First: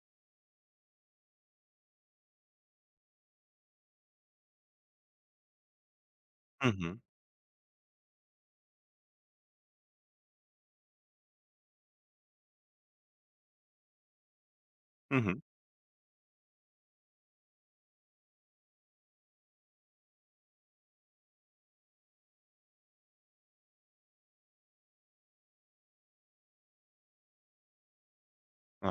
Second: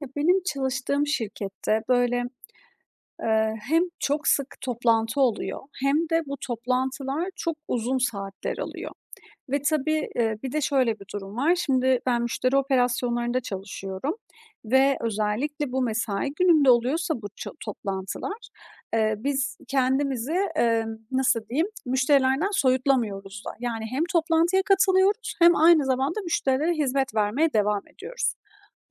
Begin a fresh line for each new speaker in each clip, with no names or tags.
Ya, benim çalıştığım şirkette, böyle, hem çok sık toplantı oluyor hem de bu
Hı hı.
toplantılar çok uzun saatler alıyor ve tabii, bir de şöyle bir durum var. Şimdi ben müşteri operasyonlarında çalışıyorum ve
Hı hı.
özellikle bu mesai günümde oluyorsa bu toplantılar, biz kendimizi, nasıl diyeyim, müşterilerden soyutlamıyoruz da. Yani hem toplantıya katılıyoruz hem aynı zamanda müşterilere hizmet vermeye devam ediyoruz.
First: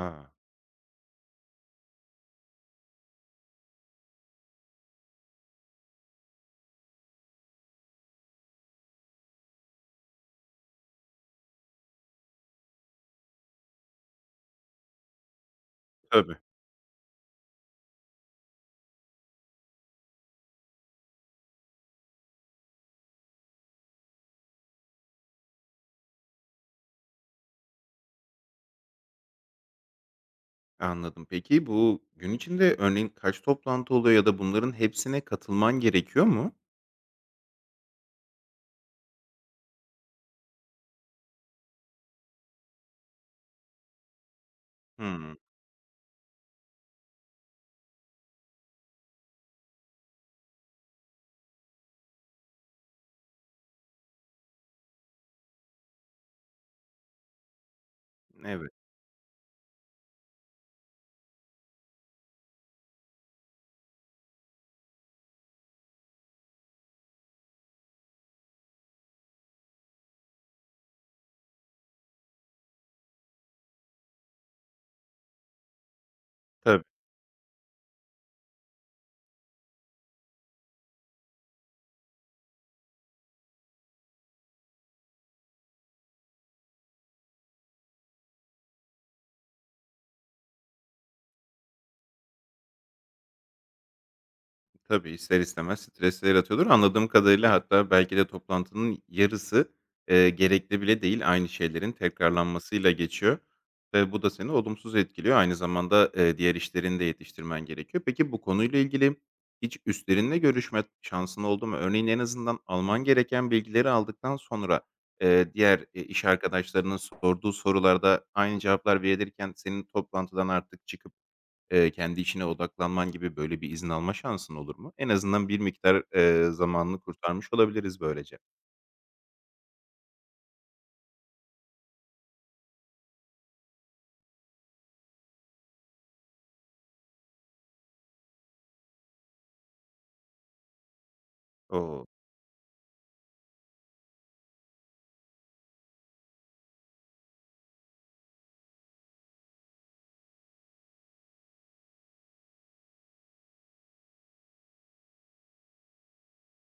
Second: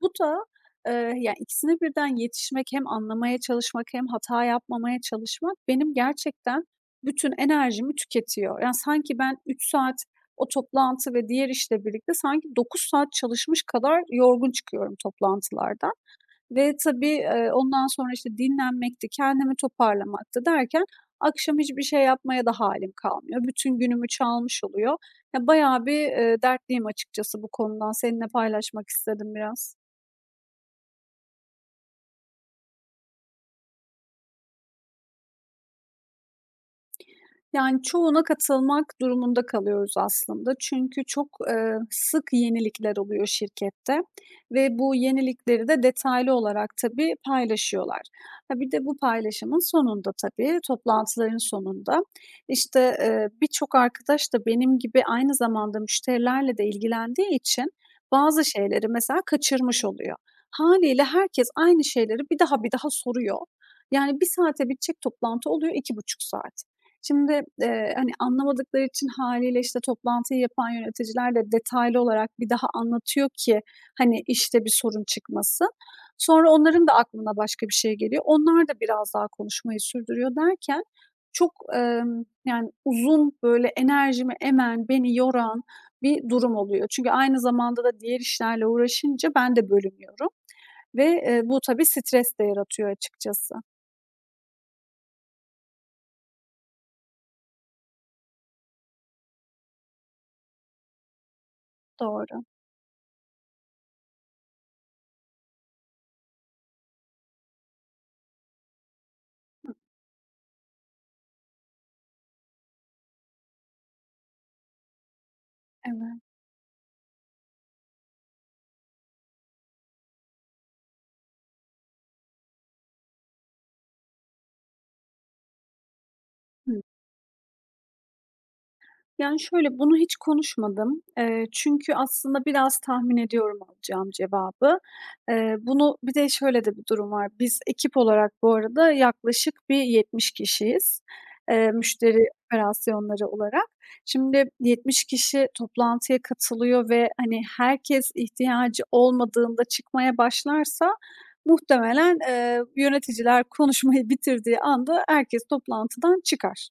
Bu da, ya, ikisine birden yetişmek, hem anlamaya çalışmak hem hata yapmamaya çalışmak benim gerçekten bütün enerjimi tüketiyor. Yani, sanki ben 3 saat o toplantı ve diğer işle birlikte sanki 9 saat çalışmış kadar yorgun çıkıyorum toplantılardan
tabii,
ve tabii, ondan sonra, işte, dinlenmekti, kendimi toparlamaktı derken akşam hiçbir şey yapmaya da halim kalmıyor. Bütün günümü çalmış oluyor. Ya, bayağı bir, dertliyim açıkçası bu konudan. Seninle paylaşmak istedim biraz.
anladım. Peki, bu gün içinde örneğin kaç toplantı oluyor ya da bunların hepsine katılman gerekiyor mu?
Yani, çoğuna katılmak durumunda kalıyoruz aslında. Çünkü çok, sık yenilikler oluyor şirkette ve bu
Hımm.
yenilikleri de detaylı olarak tabii paylaşıyorlar. Ha, bir de bu paylaşımın sonunda tabii, toplantıların sonunda, işte, birçok arkadaş da benim gibi aynı zamanda müşterilerle de ilgilendiği için bazı
Evet,
şeyleri mesela kaçırmış oluyor. Haliyle herkes aynı şeyleri bir daha bir daha soruyor. Yani, bir saate bitecek toplantı oluyor 2,5 saat. Şimdi, hani, anlamadıkları için haliyle işte, toplantıyı yapan yöneticiler de detaylı olarak bir daha anlatıyor ki, hani, işte bir sorun çıkmasın. Sonra
tabii.
onların da aklına başka bir şey geliyor. Onlar da biraz daha konuşmayı sürdürüyor derken çok, yani, uzun, böyle, enerjimi emen, beni yoran bir durum oluyor. Çünkü aynı zamanda da diğer işlerle uğraşınca ben de bölünüyorum ve, bu tabii stres de yaratıyor açıkçası.
Tabii, ister istemez stres de yaratıyordur. Anladığım kadarıyla hatta belki de toplantının yarısı, gerekli bile değil, aynı şeylerin
Doğru.
tekrarlanmasıyla geçiyor ve bu da seni olumsuz etkiliyor. Aynı zamanda, diğer işlerini de yetiştirmen gerekiyor. Peki, bu konuyla ilgili
Hı.
hiç üstlerinle görüşme şansın oldu mu? Örneğin, en azından alman gereken bilgileri aldıktan sonra, diğer,
Evet.
iş arkadaşlarının sorduğu sorularda aynı cevaplar verilirken senin toplantıdan artık çıkıp kendi işine odaklanman gibi böyle bir izin alma şansın olur mu? En azından bir miktar,
Hı.
zamanını kurtarmış olabiliriz böylece.
Yani, şöyle, bunu hiç konuşmadım. Çünkü aslında biraz tahmin ediyorum alacağım cevabı. Bunu bir de şöyle de bir durum var. Biz ekip olarak bu arada yaklaşık bir 70 kişiyiz,
O!
müşteri operasyonları olarak. Şimdi 70 kişi toplantıya katılıyor ve, hani, herkes ihtiyacı olmadığında çıkmaya başlarsa muhtemelen, yöneticiler konuşmayı bitirdiği anda herkes toplantıdan çıkar.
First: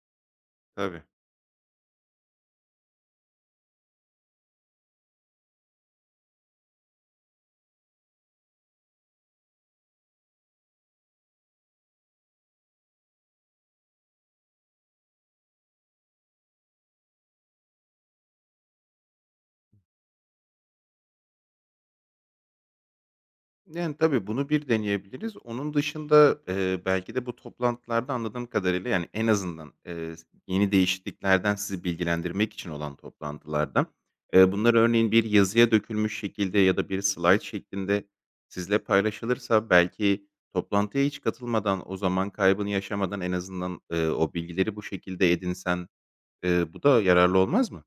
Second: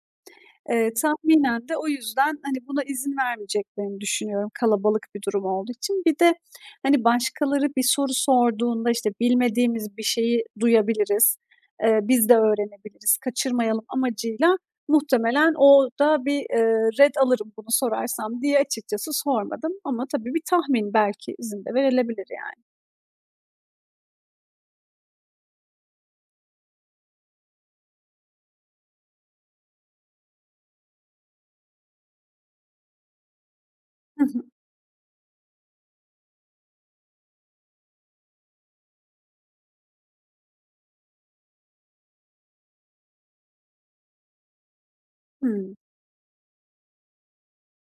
Tabii.
Tahminen de o yüzden, hani, buna izin vermeyeceklerini düşünüyorum kalabalık bir durum olduğu için. Bir de, hani, başkaları bir soru sorduğunda, işte, bilmediğimiz bir şeyi duyabiliriz, biz de öğrenebiliriz, kaçırmayalım amacıyla muhtemelen o da bir, ret alırım bunu sorarsam diye açıkçası sormadım ama tabii bir tahmin belki izin de verilebilir yani.
Yani, tabii, bunu bir deneyebiliriz. Onun dışında, belki de bu toplantılarda anladığım kadarıyla, yani, en azından, yeni değişikliklerden sizi bilgilendirmek için olan toplantılarda,
Hı hı.
eee, bunlar örneğin bir yazıya dökülmüş şekilde ya da bir slide şeklinde sizle paylaşılırsa belki toplantıya hiç katılmadan, o zaman kaybını yaşamadan en azından, o bilgileri bu şekilde
Hıı.
edinsen, bu da yararlı olmaz mı?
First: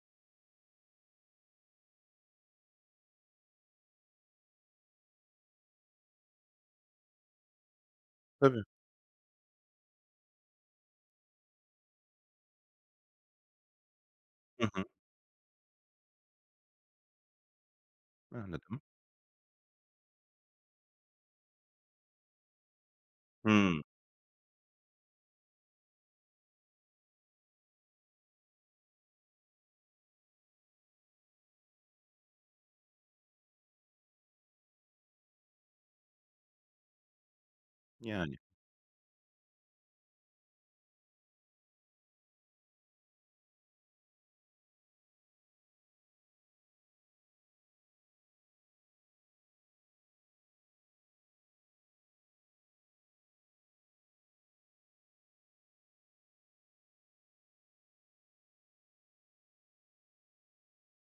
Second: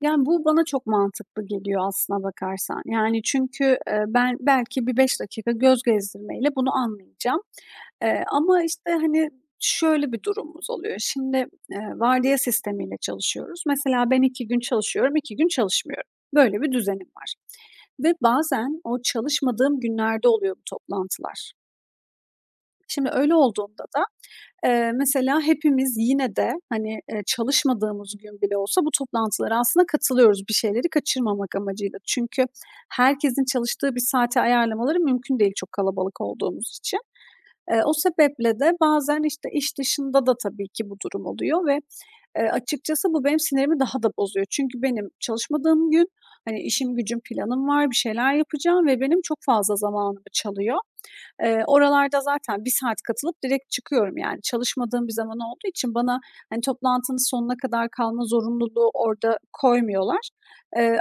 Yani, bu bana çok mantıklı geliyor aslına bakarsan. Yani, çünkü, ben belki bir 5 dakika göz gezdirmeyle bunu anlayacağım.
Tabii.
Ama, işte, hani, şöyle bir durumumuz oluyor. Şimdi, vardiya sistemiyle çalışıyoruz. Mesela ben 2 gün
Hı hı.
çalışıyorum, 2 gün çalışmıyorum. Böyle bir düzenim var ve bazen
Anladım.
o çalışmadığım günlerde oluyor bu toplantılar. Şimdi öyle
Hımm.
olduğunda da, mesela hepimiz yine de, hani, çalışmadığımız gün bile olsa bu toplantılara aslında katılıyoruz bir şeyleri kaçırmamak amacıyla. Çünkü herkesin çalıştığı bir saate ayarlamaları mümkün değil çok kalabalık olduğumuz için. O
Yani.
sebeple de bazen, işte, iş dışında da tabii ki bu durum oluyor ve, açıkçası bu benim sinirimi daha da bozuyor. Çünkü benim çalışmadığım gün, hani, işim gücüm planım var, bir şeyler yapacağım ve benim çok fazla zamanımı çalıyor. Oralarda zaten bir saat katılıp direkt çıkıyorum yani. Çalışmadığım bir zaman olduğu için bana, hani, toplantının sonuna kadar kalma zorunluluğu orada koymuyorlar.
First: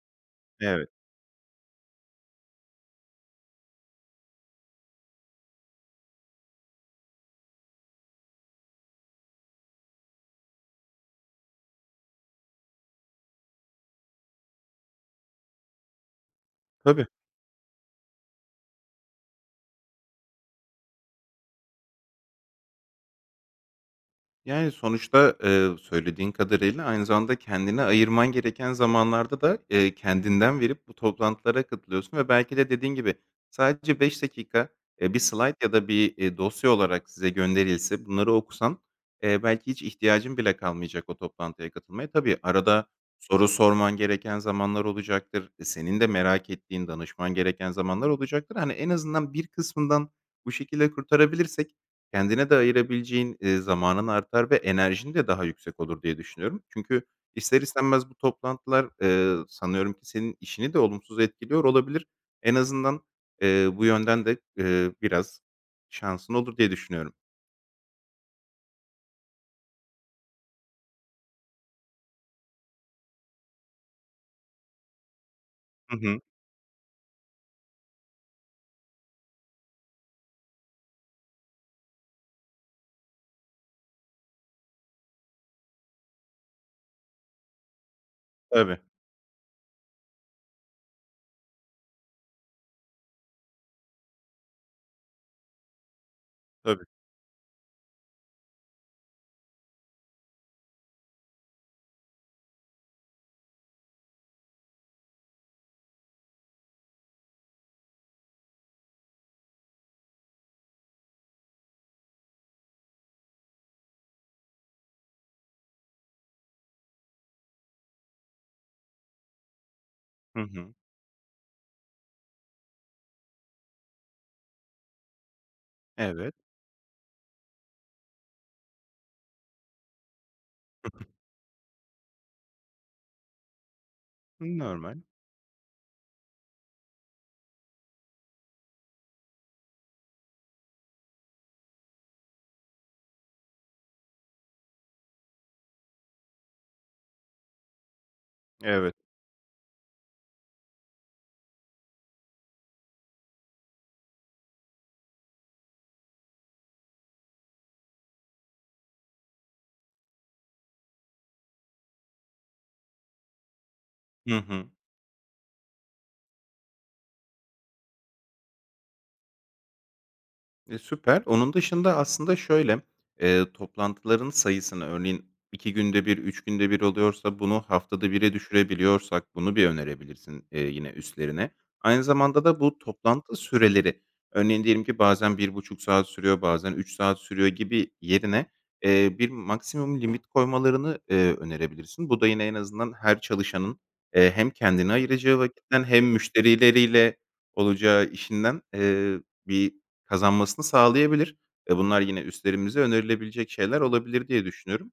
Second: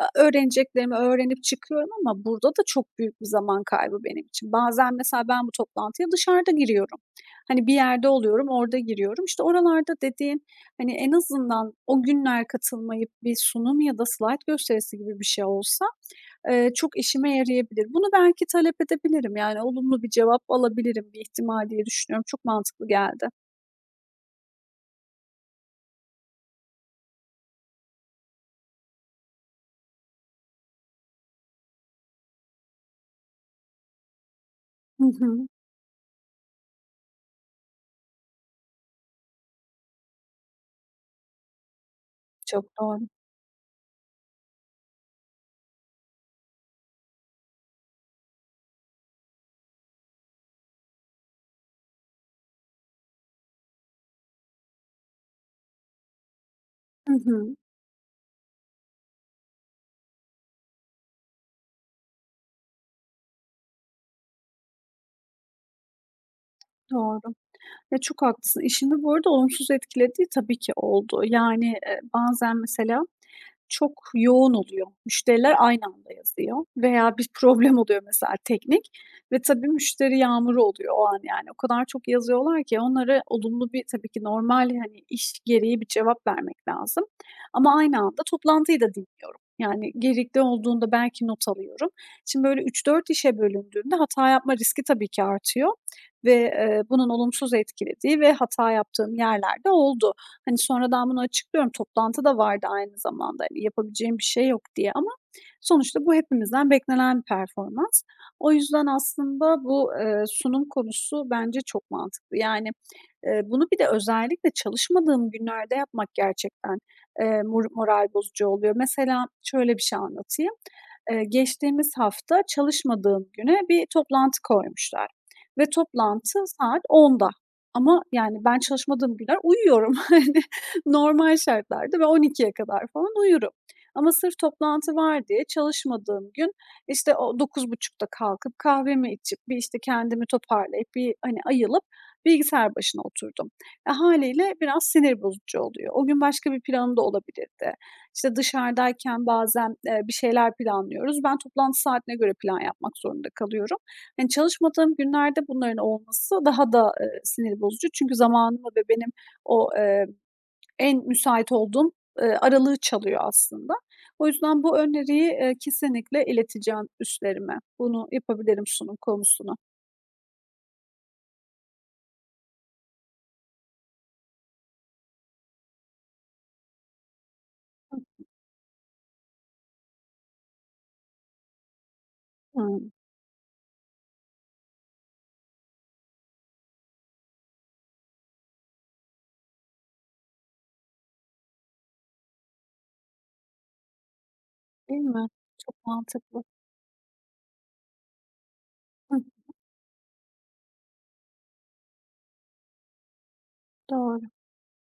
Evet.
Öğreneceklerimi öğrenip çıkıyorum ama burada da çok büyük bir zaman kaybı benim için. Bazen mesela ben bu toplantıya dışarıda giriyorum. Hani, bir yerde oluyorum, orada giriyorum. İşte oralarda dediğin, hani, en azından o günler katılmayıp bir sunum ya da slayt gösterisi gibi bir şey olsa, çok
Tabii.
işime yarayabilir. Bunu belki talep edebilirim, yani olumlu bir cevap alabilirim bir ihtimal diye düşünüyorum. Çok mantıklı geldi.
Yani, sonuçta, söylediğin kadarıyla aynı zamanda kendine ayırman gereken zamanlarda da, kendinden verip bu toplantılara katılıyorsun ve belki de dediğin gibi sadece 5 dakika,
Hı
eee, bir
hı.
slide ya da bir, dosya olarak size gönderilse, bunları okusan, belki hiç ihtiyacın bile kalmayacak o toplantıya katılmaya. Tabii
Çok
arada
doğru.
soru sorman gereken zamanlar olacaktır. E, senin de merak ettiğin, danışman gereken zamanlar olacaktır. Hani, en azından bir kısmından bu şekilde kurtarabilirsek kendine de ayırabileceğin, zamanın artar ve enerjin de daha yüksek olur diye düşünüyorum. Çünkü
Hı hı.
ister istemez bu toplantılar, sanıyorum ki senin işini de olumsuz etkiliyor olabilir. En azından, bu yönden de, biraz şansın olur diye düşünüyorum.
Doğru. Ya, çok haklısın. İşimi bu arada olumsuz etkilediği tabii ki oldu. Yani, bazen mesela çok yoğun oluyor. Müşteriler aynı
Hı
anda
hı.
yazıyor veya bir problem oluyor mesela teknik ve tabii müşteri yağmuru oluyor o an yani. O kadar çok yazıyorlar ki onlara olumlu bir tabii ki normal, hani, iş gereği bir cevap vermek lazım ama aynı anda
Tabii,
toplantıyı da dinliyorum. Yani gerekli olduğunda belki not alıyorum. Şimdi böyle 3-4 işe bölündüğünde hata yapma riski tabii ki artıyor ve,
tabii.
bunun olumsuz etkilediği ve hata yaptığım yerlerde oldu. Hani, sonradan bunu açıklıyorum. Toplantı da vardı aynı zamanda, hani, yapabileceğim bir şey yok diye ama sonuçta bu hepimizden beklenen bir performans. O yüzden aslında bu, sunum konusu bence çok mantıklı. Yani, bunu bir de özellikle çalışmadığım günlerde yapmak gerçekten, moral bozucu oluyor. Mesela şöyle bir şey
Hı
anlatayım.
hı.
Geçtiğimiz hafta çalışmadığım güne bir toplantı koymuşlar ve
Evet.
toplantı saat 10'da. Ama yani ben çalışmadığım günler uyuyorum. Hani, normal şartlarda ve 00.00'ye kadar falan uyurum ama sırf toplantı
Normal.
var diye çalışmadığım gün, işte, o 9.30'da kalkıp kahvemi içip, bir, işte, kendimi toparlayıp, bir, hani, ayılıp bilgisayar başına oturdum. E, hâliyle biraz sinir bozucu oluyor. O gün başka bir planım da olabilirdi. İşte,
Evet.
dışarıdayken bazen, bir şeyler planlıyoruz. Ben toplantı saatine göre plan yapmak zorunda kalıyorum. Hani, çalışmadığım günlerde bunların olması daha da, sinir bozucu. Çünkü zamanımı ve benim o, en müsait olduğum, aralığı çalıyor aslında. O
Hı
yüzden
hı.
bu öneriyi, kesinlikle ileteceğim üstlerime. Bunu yapabilirim sunum konusunu.
E, süper. Onun dışında aslında şöyle, toplantıların sayısını örneğin 2 günde bir, 3 günde bir oluyorsa bunu haftada bir'e düşürebiliyorsak bunu bir önerebilirsin, yine üstlerine. Aynı zamanda da
Hı
bu
hı.
toplantı süreleri, örneğin diyelim ki bazen 1,5 saat sürüyor, bazen 3 saat sürüyor gibi yerine, bir maksimum limit koymalarını, önerebilirsin. Bu da yine en azından her çalışanın, hem kendine
Değil mi?
ayıracağı
Çok
vakitten hem
mantıklı.
müşterileriyle olacağı işinden,
Hıh,
eee, bir kazanmasını sağlayabilir. Bunlar yine üstlerimize önerilebilecek şeyler
doğru.
olabilir diye düşünüyorum.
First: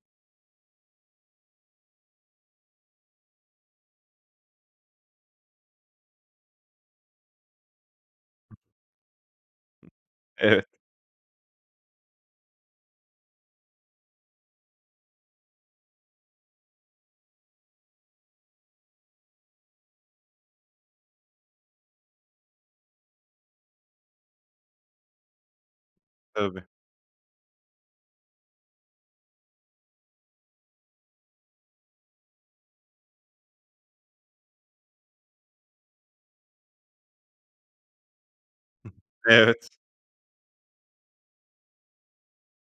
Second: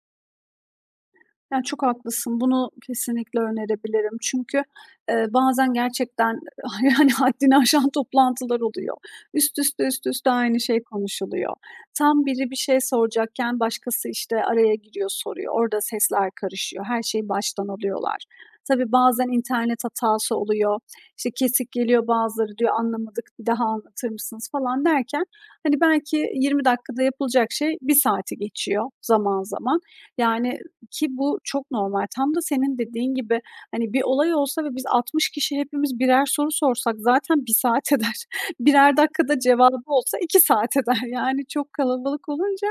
Yani çok haklısın. Bunu kesinlikle önerebilirim. Çünkü, bazen gerçekten, yani, haddini aşan toplantılar oluyor. Üst üste, üst üste aynı
Evet,
şey konuşuluyor. Tam biri bir şey soracakken başkası, işte, araya giriyor, soruyor. Orada sesler karışıyor. Her şeyi baştan alıyorlar. Tabii bazen internet hatası oluyor. İşte, kesik geliyor bazıları diyor, "Anlamadık, bir daha anlatır mısınız?" falan derken, hani, belki
tabii.
20 dakikada yapılacak şey bir saati geçiyor zaman zaman. Yani, ki bu çok normal. Tam da senin dediğin gibi, hani, bir olay olsa ve biz 60 kişi hepimiz birer soru sorsak zaten 1 saat eder. Birer dakikada
Evet.
cevabı olsa 2 saat eder. Yani çok kalabalık olunca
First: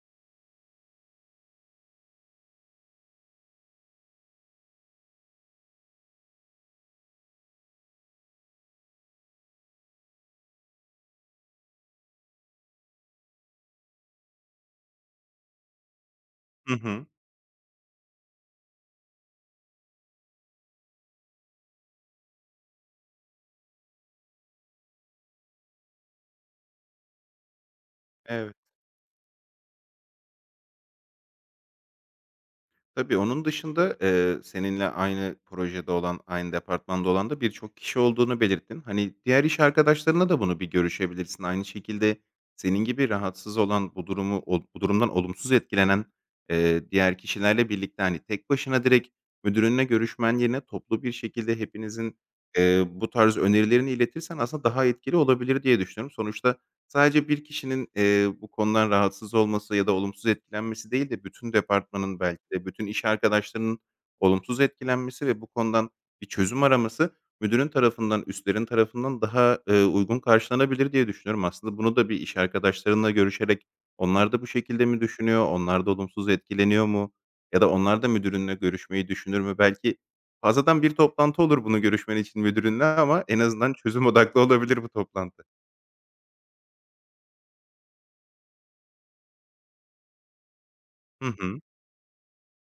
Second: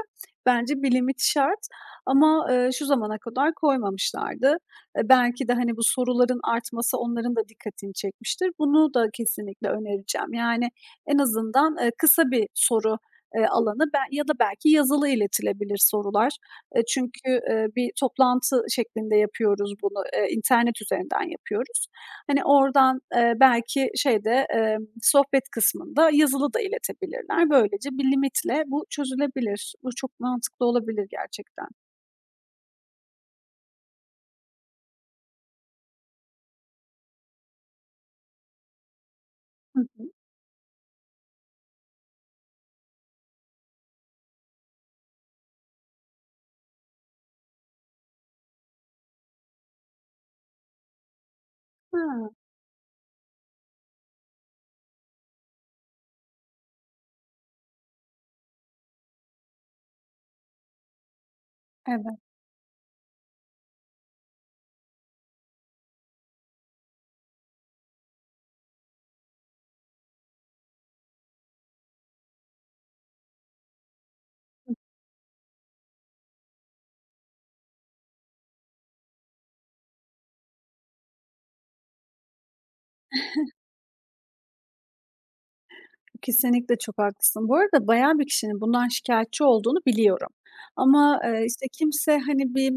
bence bir limit şart ama, şu zamana kadar koymamışlardı. E, belki de, hani, bu soruların artması onların da dikkatini çekmiştir. Bunu da kesinlikle önereceğim. Yani en azından, kısa bir soru, alanı ya da belki yazılı iletilebilir sorular.
Hı hı.
Çünkü, bir toplantı şeklinde yapıyoruz bunu, internet üzerinden yapıyoruz. Hani, oradan, belki şeyde, sohbet kısmında yazılı da iletebilirler. Böylece bir
Evet.
limitle bu çözülebilir. Bu çok mantıklı olabilir gerçekten.
Tabii, onun dışında, seninle aynı projede olan, aynı departmanda olan da birçok kişi olduğunu belirttin. Hani, diğer iş
Hı hı.
arkadaşlarına da bunu bir görüşebilirsin. Aynı şekilde senin gibi rahatsız olan, bu durumu ol bu durumdan olumsuz etkilenen, diğer kişilerle birlikte, hani, tek başına direkt müdürünle görüşmen yerine toplu bir şekilde hepinizin,
Ha,
eee, bu tarz önerilerini iletirsen aslında daha etkili olabilir diye düşünüyorum. Sonuçta sadece bir kişinin, bu konudan rahatsız olması ya da olumsuz etkilenmesi değil de bütün departmanın
evet.
belki de bütün iş arkadaşlarının olumsuz etkilenmesi ve bu konudan bir çözüm araması müdürün tarafından, üstlerin tarafından daha, uygun karşılanabilir diye düşünüyorum. Aslında bunu da bir iş arkadaşlarınla görüşerek onlar da bu şekilde mi düşünüyor, onlar da olumsuz etkileniyor mu ya da onlar da müdürünle görüşmeyi düşünür mü? Belki fazladan bir toplantı olur bunu görüşmen için müdürünle ama en azından çözüm odaklı olabilir bu toplantı.
Kesinlikle çok haklısın. Bu arada bayağı bir kişinin bundan şikayetçi olduğunu biliyorum. Ama,
Hı hı.
işte, kimse, hani, bir,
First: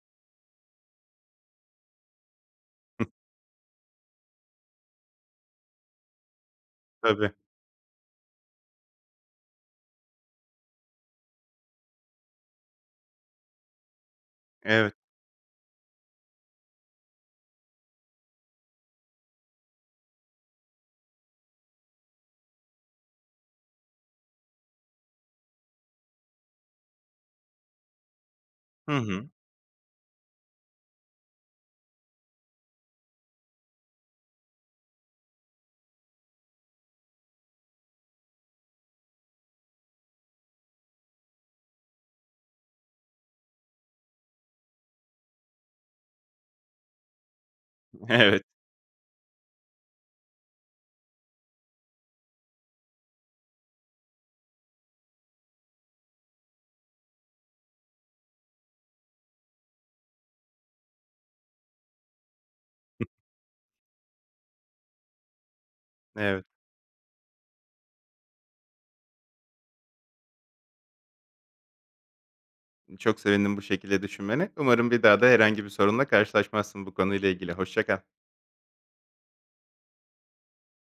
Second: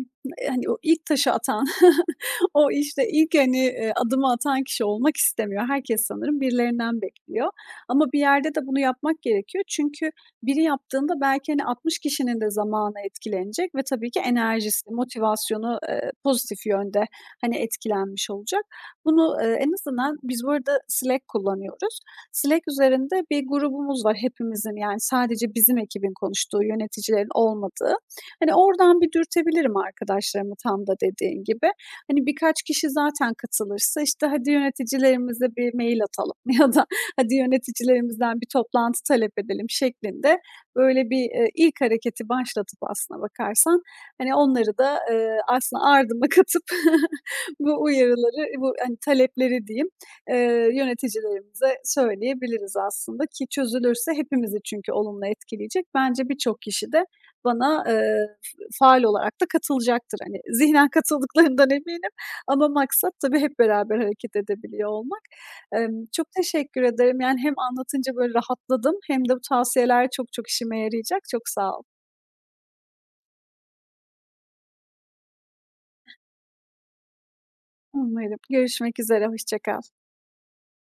hani, o ilk taşı atan, o, işte, ilk, hani, adımı atan kişi olmak istemiyor. Herkes sanırım birilerinden
Tabii,
bekliyor. Ama bir yerde de bunu yapmak gerekiyor. Çünkü biri yaptığında belki, hani, 60 kişinin de zamanı etkilenecek ve tabii ki enerjisi,
evet.
motivasyonu, pozitif yönde, hani, etkilenmiş olacak. Bunu, en azından biz burada Slack kullanıyoruz. Slack üzerinde bir grubumuz var hepimizin, yani sadece bizim ekibin konuştuğu, yöneticilerin olmadığı. Hani
Hı
oradan bir
hı.
dürtebilirim arkadaşlarımı tam da dediğin gibi. Hani birkaç kişi zaten katılırsa, işte, "Hadi yöneticilerimize bir mail atalım." ya da "Hadi yöneticilerimizden bir toplantı talep edelim." şeklinde böyle bir, ilk hareketi başlatıp aslına bakarsan, hani, onları da, aslında ardıma katıp bu
Evet,
uyarıları, bu, hani, talepleri diyeyim. Yöneticilerimize söyleyebiliriz aslında ki çözülürse hepimizi çünkü olumlu etkileyecek. Bence birçok kişi de bana, faal olarak da katılacaktır. Hani, zihnen katıldıklarından eminim ama maksat tabii hep beraber hareket edebiliyor olmak. Çok
evet.
teşekkür ederim. Yani hem anlatınca böyle rahatladım hem de bu tavsiyeler çok çok işime yarayacak. Çok sağ ol.
Çok sevindim bu şekilde düşünmene. Umarım bir daha da herhangi bir sorunla karşılaşmazsın bu konuyla ilgili. Hoşça kal.
Umarım. Görüşmek üzere, hoşça kal.